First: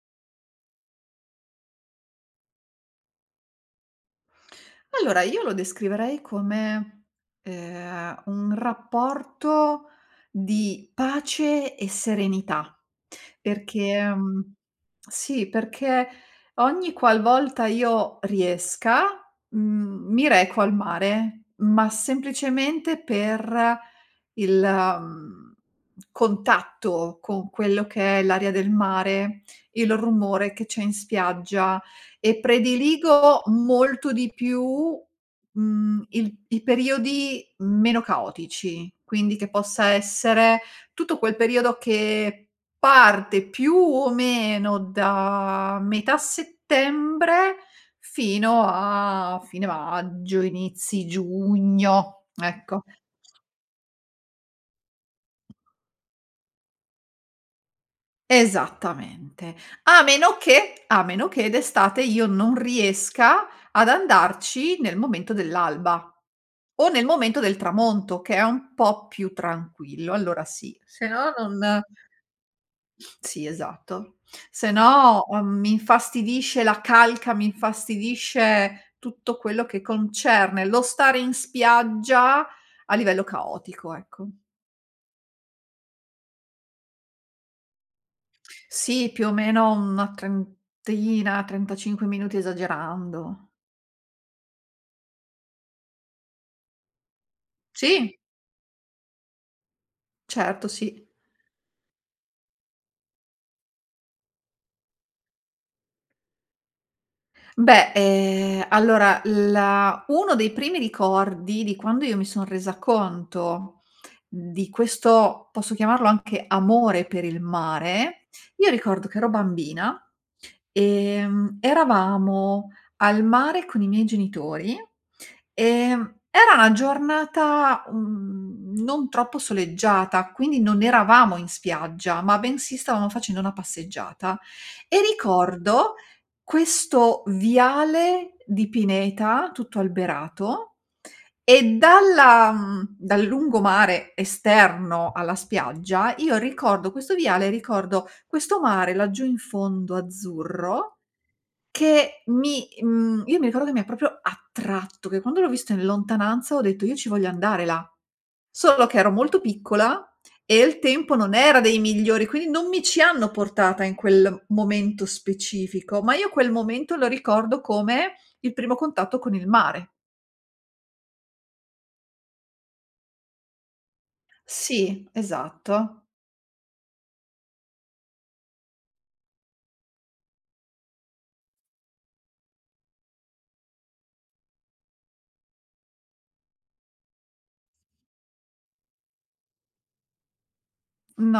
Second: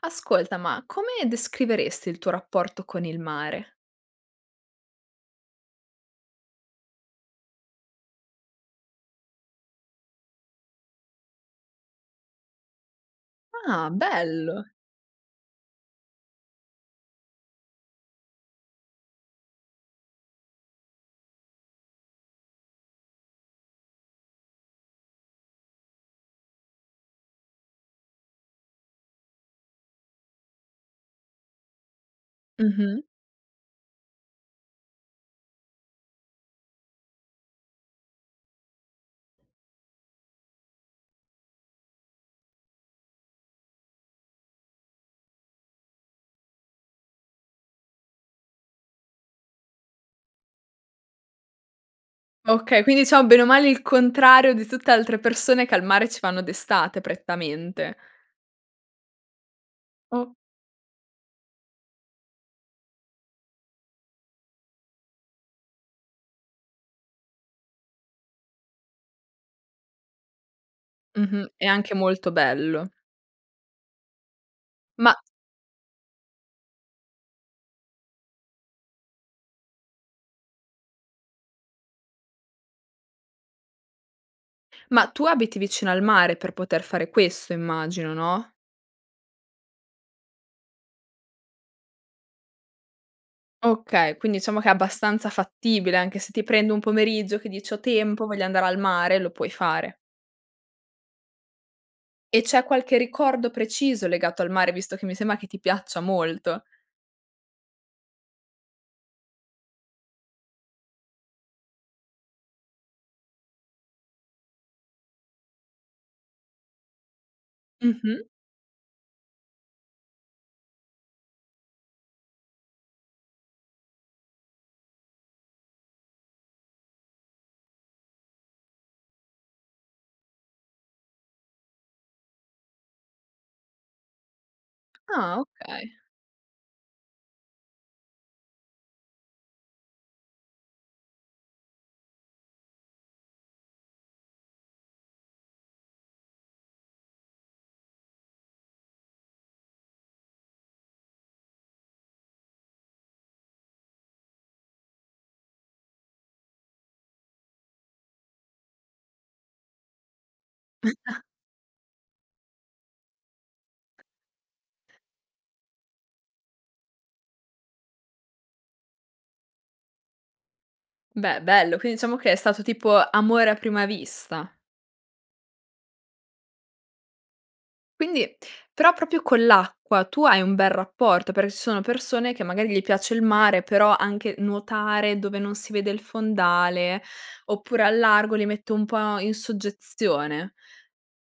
Ascolta, ma come descriveresti il tuo rapporto con il mare? Allora, io lo descriverei come, ehm, un rapporto di pace e serenità. Ah Perché, mhmm, bello! sì, perché ogni qualvolta io riesca, mhmm, mi reco al mare, ma semplicemente per il, mhmm, contatto con quello che è l'aria del mare, il rumore che c'è in spiaggia, e Mh-mh. prediligo molto di più, mhmm, il i periodi meno caotici. Quindi che possa essere, tutto quel periodo che parte, più o meno, da metà settembre fino a fine maggio, inizi giugno, Okay, ecco. quindi, ciao bene o male il contrario di tutte altre persone, che al mare ci vanno d'estate prettamente. Esattamente, a O meno che, a meno che, d'estate io non riesca ad andarci nel momento dell'alba, o nel momento del tramonto, che è un po' più tranquillo, allora sì. Sennò Mh-mh, è non anche molto bello. sì esatto, Ma sennò, uhm, mi infastidisce la calca, mi infastidisce tutto quello che concerne lo stare in spiaggia, a livello caotico, ecco. ma tu abiti vicino al mare per poter fare questo immagino, no? Sì, più o meno una trentina, trentacinque minuti esagerando. Okay, quindi diciamo che è abbastanza fattibile, anche se ti prendi un pomeriggio che dice: "Ho Sì. tempo voglio andare al mare", lo puoi fare. Certo, sì. E c'è qualche ricordo preciso legato al mare, visto che mi sembra che ti piaccia molto? Beh, ehm, allora la uno dei primi ricordi di quando io mi son resa conto di questo, posso chiamarlo anche amore per il Mh-mh. mare, io ricordo che ero bambina, ehm, eravamo al mare con i miei genitori, ehm, era una giornata, uhm, non troppo soleggiata, quindi non eravamo in spiaggia, ma bensì stavamo facendo una passeggiata, e Ah okay. ricordo questo viale di pineta tutto alberato e dalla, mhmm, dal lungomare esterno alla spiaggia, io ricordo questo viale, ricordo questo mare laggiù in fondo azzurro che mi, mhmm, io mi ricordo che mi ha proprio attratto, che quando l'ho visto in lontananza ho detto: "Io ci voglio andare là." Solo che ero molto piccola e il tempo [unintelligible] non era dei migliori, quindi non mi ci hanno portata in quel momento specifico, ma io quel momento lo ricordo come il primo contatto con il mare. Beh, bello. Quindi diciamo che è stato tipo amore a prima vista? Sì esatto. Quindi, però proprio con l'acqua, tu hai un bel rapporto? Perché ci sono persone, che magari gli piace il mare, però anche nuotare dove non si vede il fondale, oppure a largo, li mette un po' in soggezione.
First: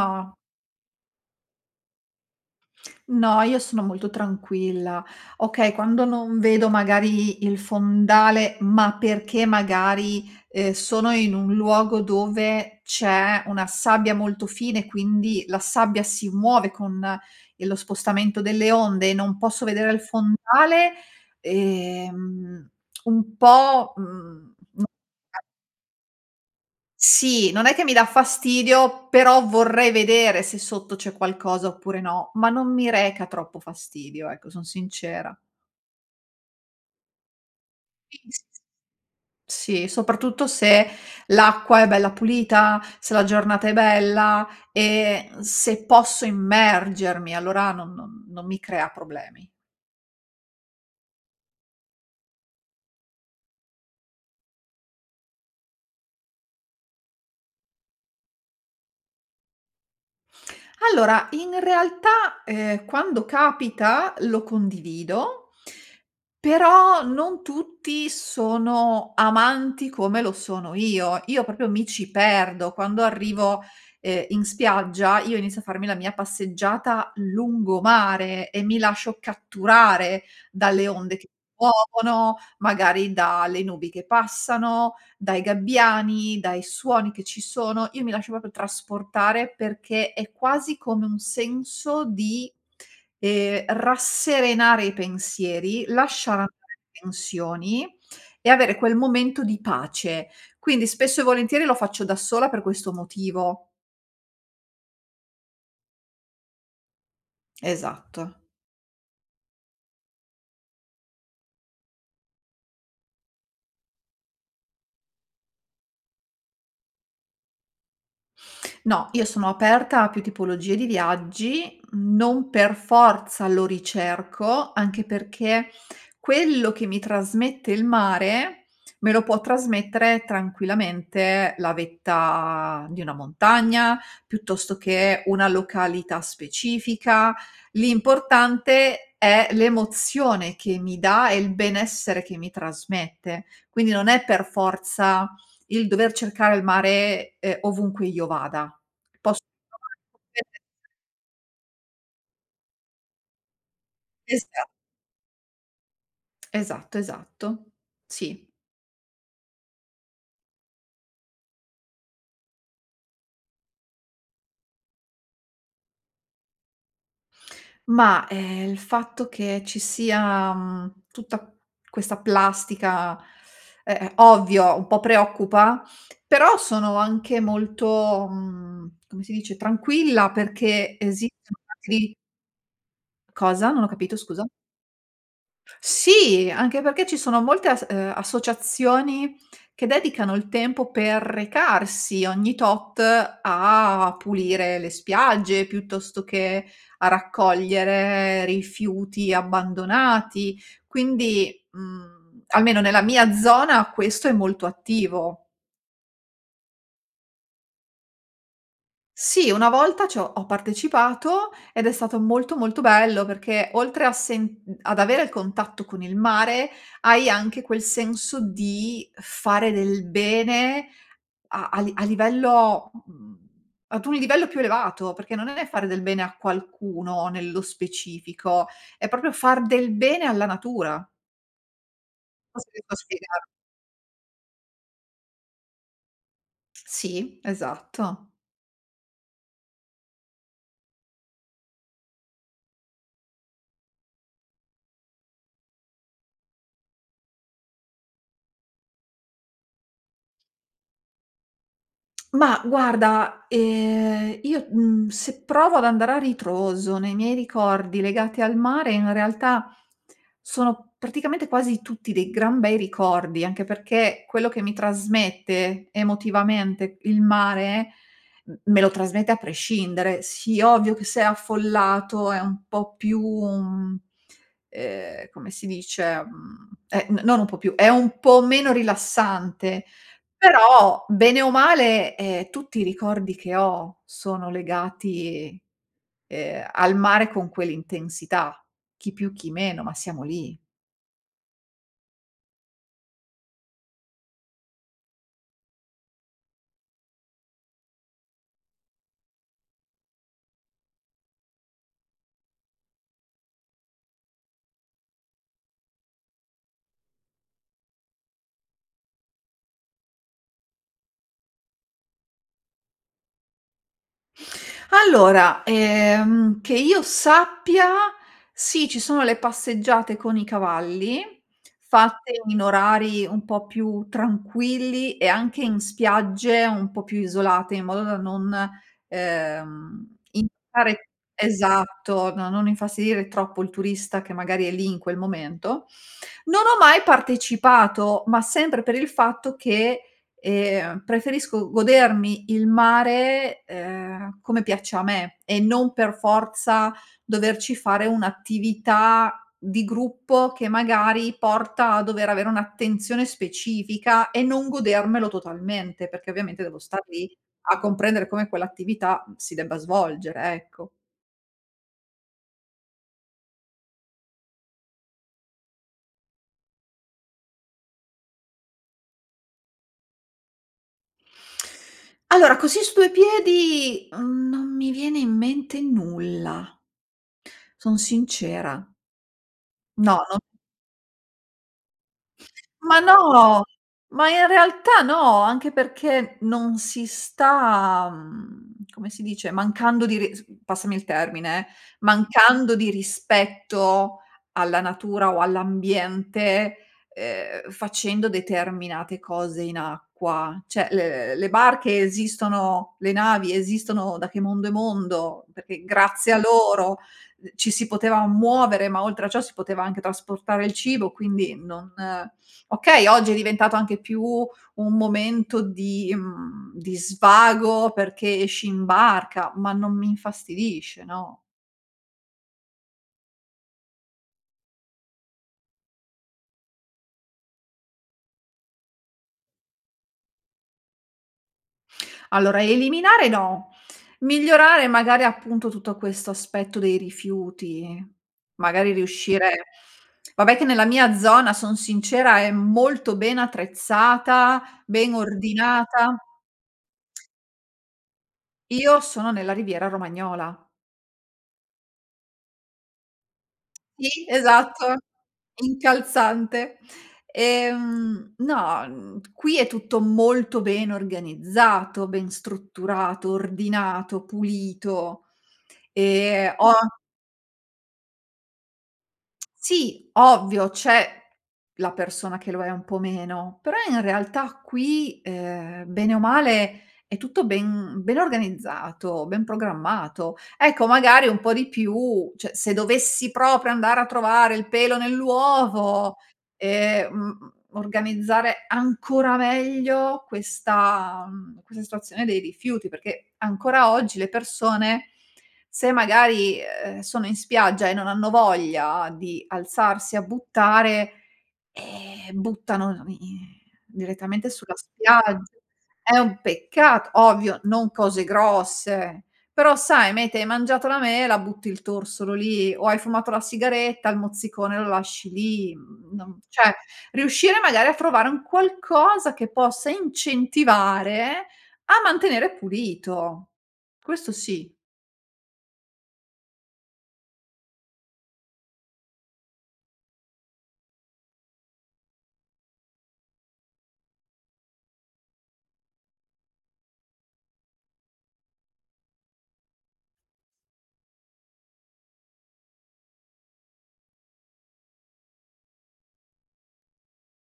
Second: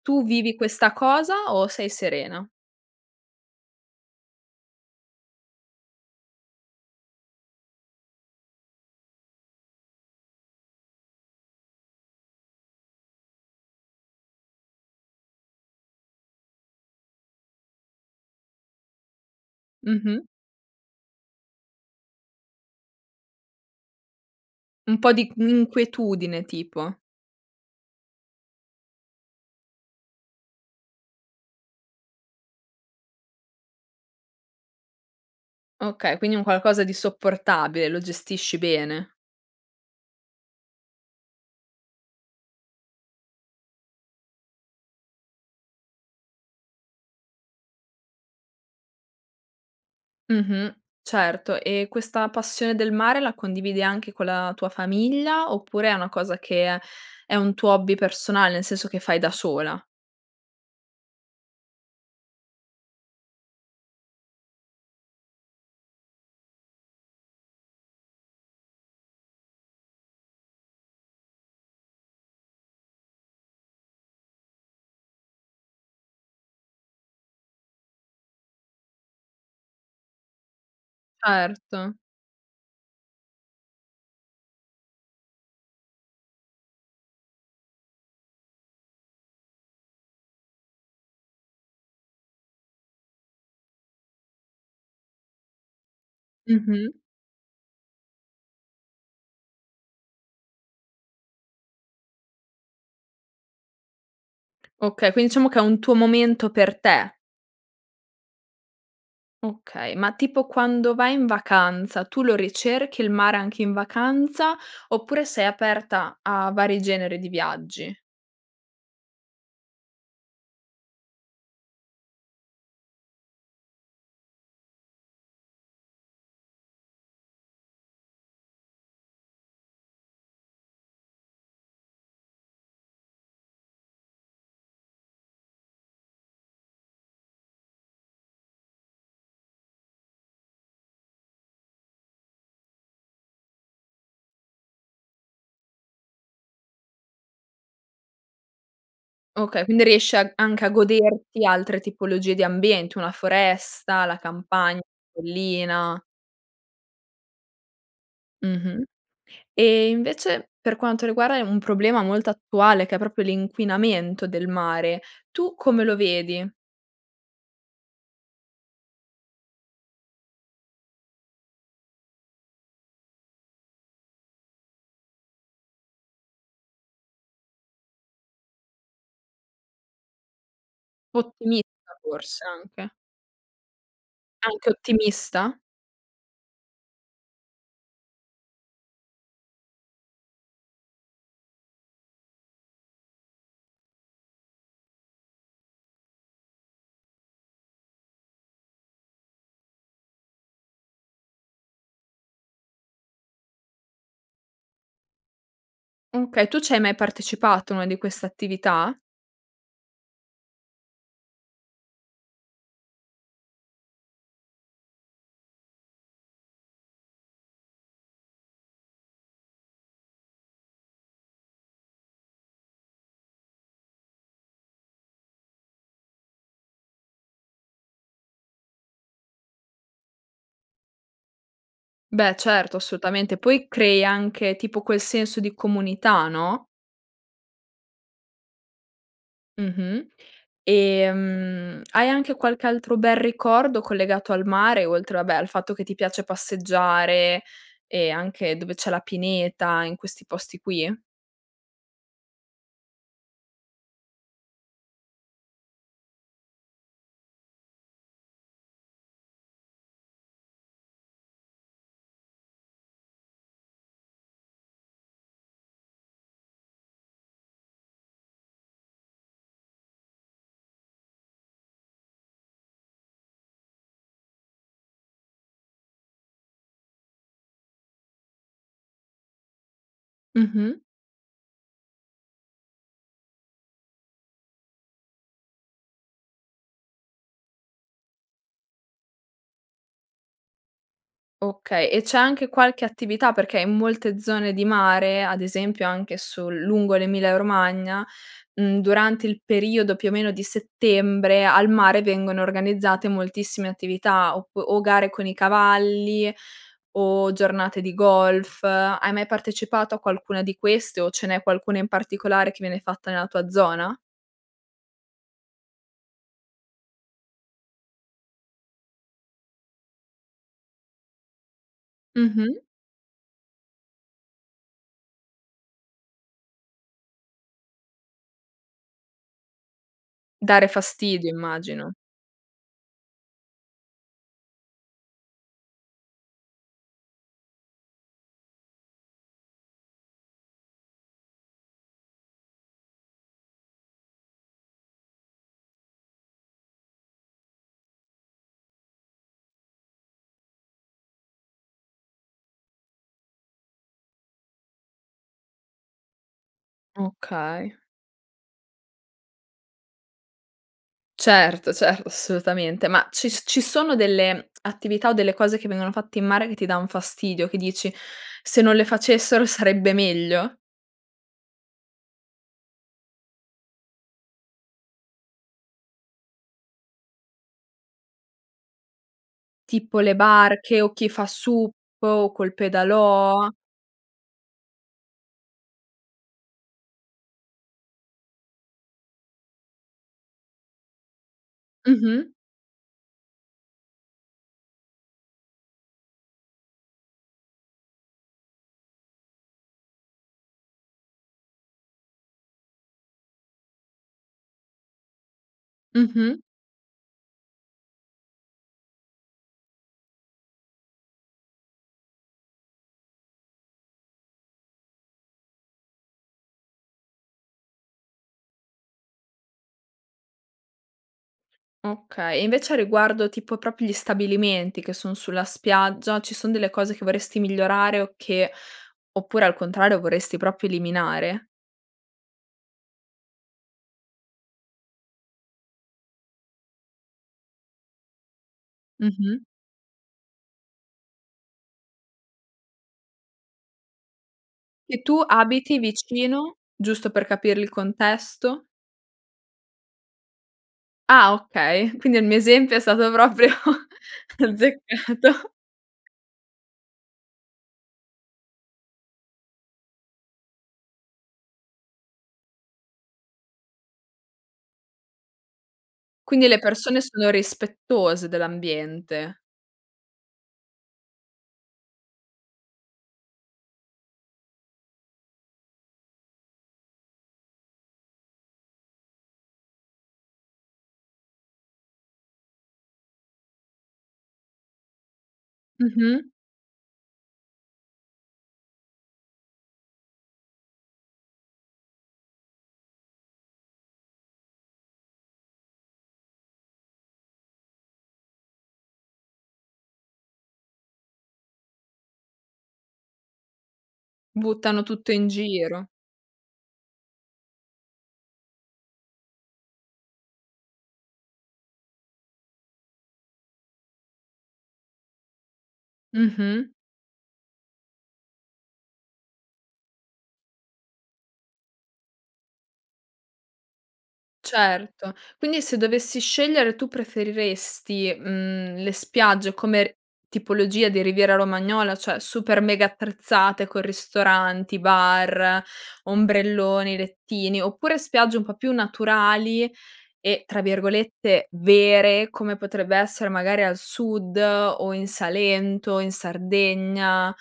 Tu vivi questa cosa o sei serena? No io sono molto tranquilla, okay, quando non vedo magari i il fondale, ma perché magari, ehm, sono in un luogo dove c'è una sabbia molto fine, quindi la sabbia si muove con il lo spostamento delle onde e non posso vedere il Mh-mh. fondale, ehm un po', uhm Un po' di [unintelligible] un' inquietudine tipo? Sì, non è che mi dà fastidio, però vorrei vedere se sotto c'è qualcosa oppure no, ma non mi reca troppo fastidio, ecco, son sincera. Okay, quindi un qualcosa di sopportabile, lo [unintelligible] gestisci bene. Sì, soprattutto se l'acqua è bella pulita, se la giornata è bella, e se posso immergermi allora non non non non mi crea problemi. Mh-mh, certo; e questa passione del mare la condividi anche con la tua famiglia, oppure è una cosa che, è un tuo hobby personale, nel senso che fai da sola? Allora, in realtà, ehm, quando capita, lo condivido, però non tutti sono amanti come lo sono io. Io, proprio, mi ci perdo. Quando earrivo, ehm, in spiaggia, io inizio a farmi la mia passeggiata lungomare, e mi lascio catturare dalle onde che ti Certo. muovono, magari, da le nubi che passano, dai gabbiani, dai suoni che ci sono, io mi lascio proprio trasportare, perché è quasi come un senso di, ehm, rasserenare i pensieri, lasciar andare Mh-mh. tensioni, e avere quel momento di pace. Quindi, spesso e volentieri, lo faccio da sola per questo motivo. Okay, quin diciamo che è un tuo momento per te. Esatto. Okay. Ma, tipo, quando vai in vacanza, tu lo ricerchi il mare anche in vacanza, oppure sei aperta a vari generi di viaggi? No, io sono aperta a più tipologie di viaggi, non per forza lo ricerco, anche perché quello che mi trasmette il mare, me lo può trasmettere tranquillamente la vetta di una montagna, piuttosto che una località specifica, l'importante è l'emozione che mi dà, e il benessere che mi trasmette. Quindi, non è per forza il dover cercare il mare, uhm, ovunque io vada pos Okay. Quindi, riesc a trovarlo anche a [unintelligible] goderti altre tipologie di ambienti, una foresta, la Esa campagn collina. Esatto, esatto. Sì. Mh-mh. E, invece, per quanto riguarda, è un problema molto attuale, che è proprio l'inquinamento del mare, tu come lo vedi? Mah, ehm, il fatto che ci sia, mhmm, tutta questa plastica, e ehm, ovvio un po' preoccupa però sono anche molto, mhmm, come si dice, tranquilla, perché esistono Ottimista [unintelligible] forse, anche. Cosa? Non ho capito, scusa. Anche ottimista? Sì, anche perché ci sono molte as uhm, associazioni che dedicano il tempo per recarsi ogni tot a pulire le spiagge, piuttosto che a raccogliere rifiuti abbandonati. Quindi, mhmm, almeno nella mia zona questo è molto attivo. Okay. Tu ci hai mai partecipato a una di quest'attività? Sì. Una volta c'ho ho partecipato, ed è stato molto, molto, bello, perché oltre a sen mhmm, ad avere il contatto con il mare, hai anche quel senso di fare del bene a a li a livello mhmm, ad un livello più elevato, perché non è fare del bene a qualcuno nello specifico, è proprio far del bene alla natura. Beh, Cosa certo. devi fa Assolutamente. spiegare? Poi, crei anche tipo quel senso di comunità, no? Sì, esatto. Mh-mh. E, mhmm, hai anche qualche altro bel ricordo collegato al mare, oltre vabbè al fatto che ti piace passeggiare e anche dove c'è la pineta, in questi posti qui? Ma guarda, ehm, io, mhmm, se provo ad andare a ritroso nei miei ricordi legati al mare in realtà sono praticamente quasi tutti dei gran bei ricordi, anche perché quello che mi trasmette emotivamente il mare m me lo trasmette a prescindere. Sì ovvio che se è affollato è un po' più, mhmm, ehm, come si dice, mhmm, è n non un po' più, è un po' meno rilassante, Mh-mh. però bene o male, ehm, tutti i ricordi che ho sono legati, ehm, al mare con quell'intensità. Chi più, chi meno ma siamo lì. Okay, e c'è anche qualche attività, perché in molte zone di mare, ad esempio anche sul lungo l'Emilia Romagna, mhmm, durante il periodo più o meno di settembre, al mare vengono organizzate moltissime attività oppu o gare con i cavalli o giornate di golf, hai mai partecipato a qualcuna di queste o ce n'è qualcuna in particolare che viene fatta nella tua zona? Allora, ehm, che io sappia sì, ci sono le passeggiate con i cavalli, fatte Mh-mh. in orari un po' più tranquilli e anche in spiagge un po' più isolate, in modo da non, ehm, in Dare dare fastidio, immagino. esatto, no, non infastidire troppo il turista che magari è lì in quel momento. Non ho mai partecipato, ma sempre per il fatto che, ehm, preferisco godermi il mare, ehm, come piace a me e non per forza doverci fare un'attività di gruppo, che magari porta a dover avere un'attenzione specifica e non godermelo totalmente, perché ovviamente devo star lì Okay. a comprendere come quell'attività si debba svolgere, ecco. Certo, cert assolutamente. Ma ci s ci sono delle, mhmm, attività o delle cose che vengono fatte in mare che ti danno fastidio, che dici: "Se non le facessero sarebbe meglio"? Allora, così su due piedi, mhmm, non mi viene in mente nulla. Son sincera. Tipo le No, no barche, o chi fa sup, o col Ma pedalò. no. Ma in realtà no, anche perché non si sta, mhmm, come si dice mancando di ris passami il termine eh, Mh-mh. mancando di rispetto alla natura o all'ambiente, ehm, facendo determinate cose in acqua. Cioè, le le barche esistono le navi esistono da che mondo e mondo, perché grazie Mh-mh. a loro d ci si poteva muovere, ma oltre a ciò si poteva anche trasportare il cibo quindi non okay, oggi è diventato anche più un momento di, mhmm, di svago perché esci in barca ma non mi infastidisce, no. Okay. E invece a riguardo tipo, proprio gli stabilimenti che son sulla spiaggia, ci son delle cose che vorresti migliorare o che oppure al contrario vorresti proprio eliminare? Allora, eliminare no. Migliorare magari appunto tutto questo aspetto dei rifiuti, magari Mh-mh. riuscire vabbè che nella mia zona, son sincera è molto ben attrezzata, E ben tu abiti ordinata. vicino? Giusto per capire il contesto. Io sono nella riviera romagnola. Ah okay. Quindi il mio esempio è stato proprio Ti esatto, azzeccato. incalzante. Ehm, no, mhmm, qui è tutto molto ben organizzato, ben strutturato, ordinato, pulito. Quindi Ehm le ho persone sono rispettose dell'ambiente. Sì, ovvio, c'è la persona che lo è un po' meno. Però in realtà qui, ehm, bene o male è tutto ben ben organizzato, ben programmato. Ecco magari un po' di più cioè, se dovessi proprio andare a trovare il pelo nell'uovo Mh-mh. e, mhmm, organizzare ancora meglio questa, mhmm, questa situazione dei rifiuti. Perché ancora oggi le persone se magari, ehm, sono in spiaggia e non hanno voglia di alzarsi a buttare, eh, buttano la mi direttamente sulla Buttano tutto in spiagg giro. è un peccat ovvio, non cose grosse, però sai mete hai mangiato la mela, butti il torsolo lì, o hai fumato la sigaretta, il mozzicone lo lasci lì. Mhmm, non Mh-mh. cioè, riuscire magari a trovare un qualcosa che possa incentivare a mantenere pulito. Questo sì. Certo. Quindi se dovessi scegliere tu, preferiresti, mhmm, le spiagge come tipologia di Riviera Romagnola, cioè super mega attrezzate, con ristoranti, bar, ombrelloni, lettini, oppure spiagge un po' più naturali, e tra virgolette "vere", come potrebbe essere magari al Sud o in Salento, in Sardegna?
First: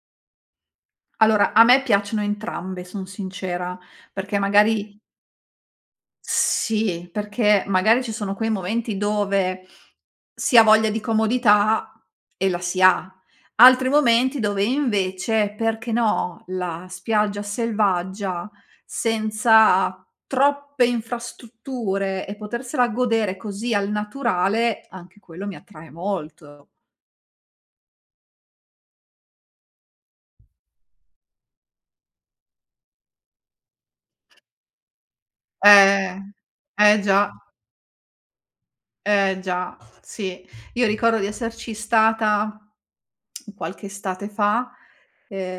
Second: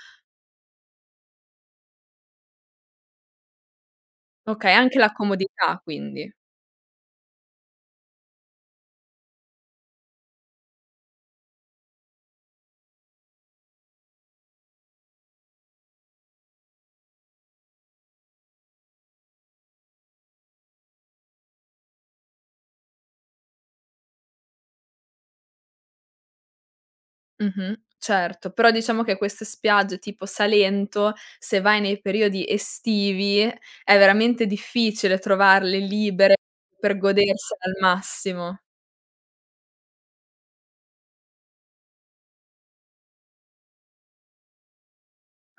Allora a me piacciono entrambe, son sincera. Perché Okay, anche magari la comodità quindi. Sì, perché magari ci sono quei momenti dove si ha voglia di comodità e la si ha. Altri momenti dove invece, perché no, la spiaggia selvaggia, senza troppe infrastrutture e potersela godere così al naturale, anche quello mi attrae molto. Mh-mh, certo. Però diciamo che queste spiagge tipo Salento, se vai nei periodi estivi è veramente difficile trovarle Eh, libere per eh già. godersele al massimo. Eh già, sì. Io ricordo di esserci stata qualche estate fa.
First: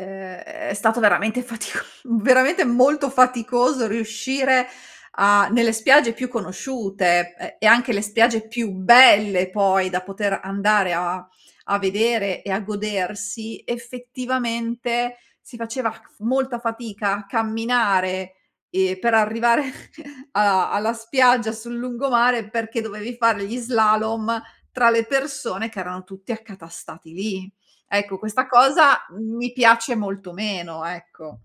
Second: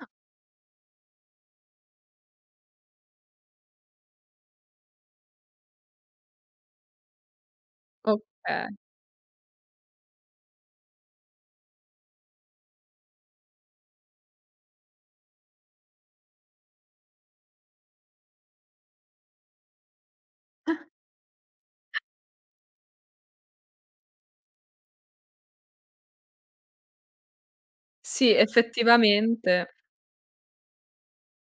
Ah. è stato veramente fatico veramente molto faticoso riuscire a nelle spiagge più conosciute e e anche le spiagge più Okay. belle poi da poter andare a a vedere e a godersi, effettivamente si faceva c f molta fatica a camminare e per arrivare a alla spiaggia sul lungomare, perché dovevi fare gli slalom tra le persone che erano tutti accatastati lì. Ecco, Sì, questa cosa mi effettivamente. piace molto meno, ecco.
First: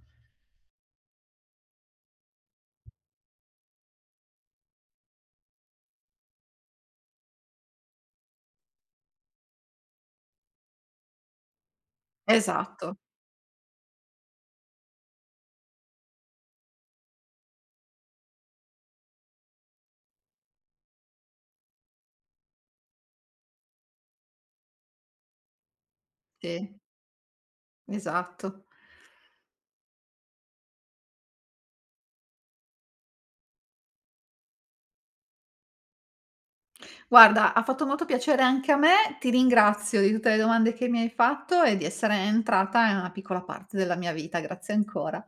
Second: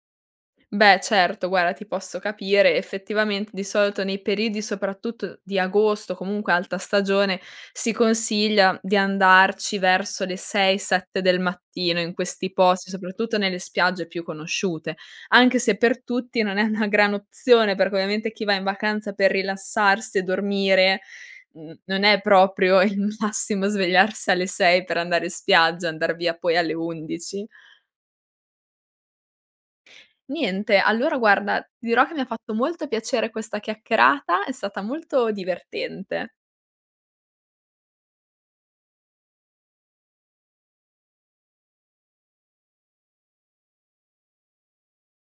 Beh, certo. Guarda, ti posso capire. Effettivamente di solito nei periodi soprattutto di agosto, comunque alta stagione, si consiglia di andarci verso le 6, 7 del mattino in questi posti. Esatto. Soprattutto nelle spiagge più conosciute. Anche se per tutti non è una gran opzione, perché ovviamente chi va in vacanza per rilassarsi e dormire, mhmm, non è proprio il massimo svegliarsi alle 6 per andare in spiaggia, andar via poi alle Te. 11. Esatto. Niente, allora guarda, ti dirò che mi ha fatto molto piacere questa chiacchierata, è stata molto divertente. Guarda, ha fatto molto piacere anche a me, ti ringrazio di tutte le domande che mi hai fatto e di essere entrata in una piccola parte della mia vita. Grazie ancora.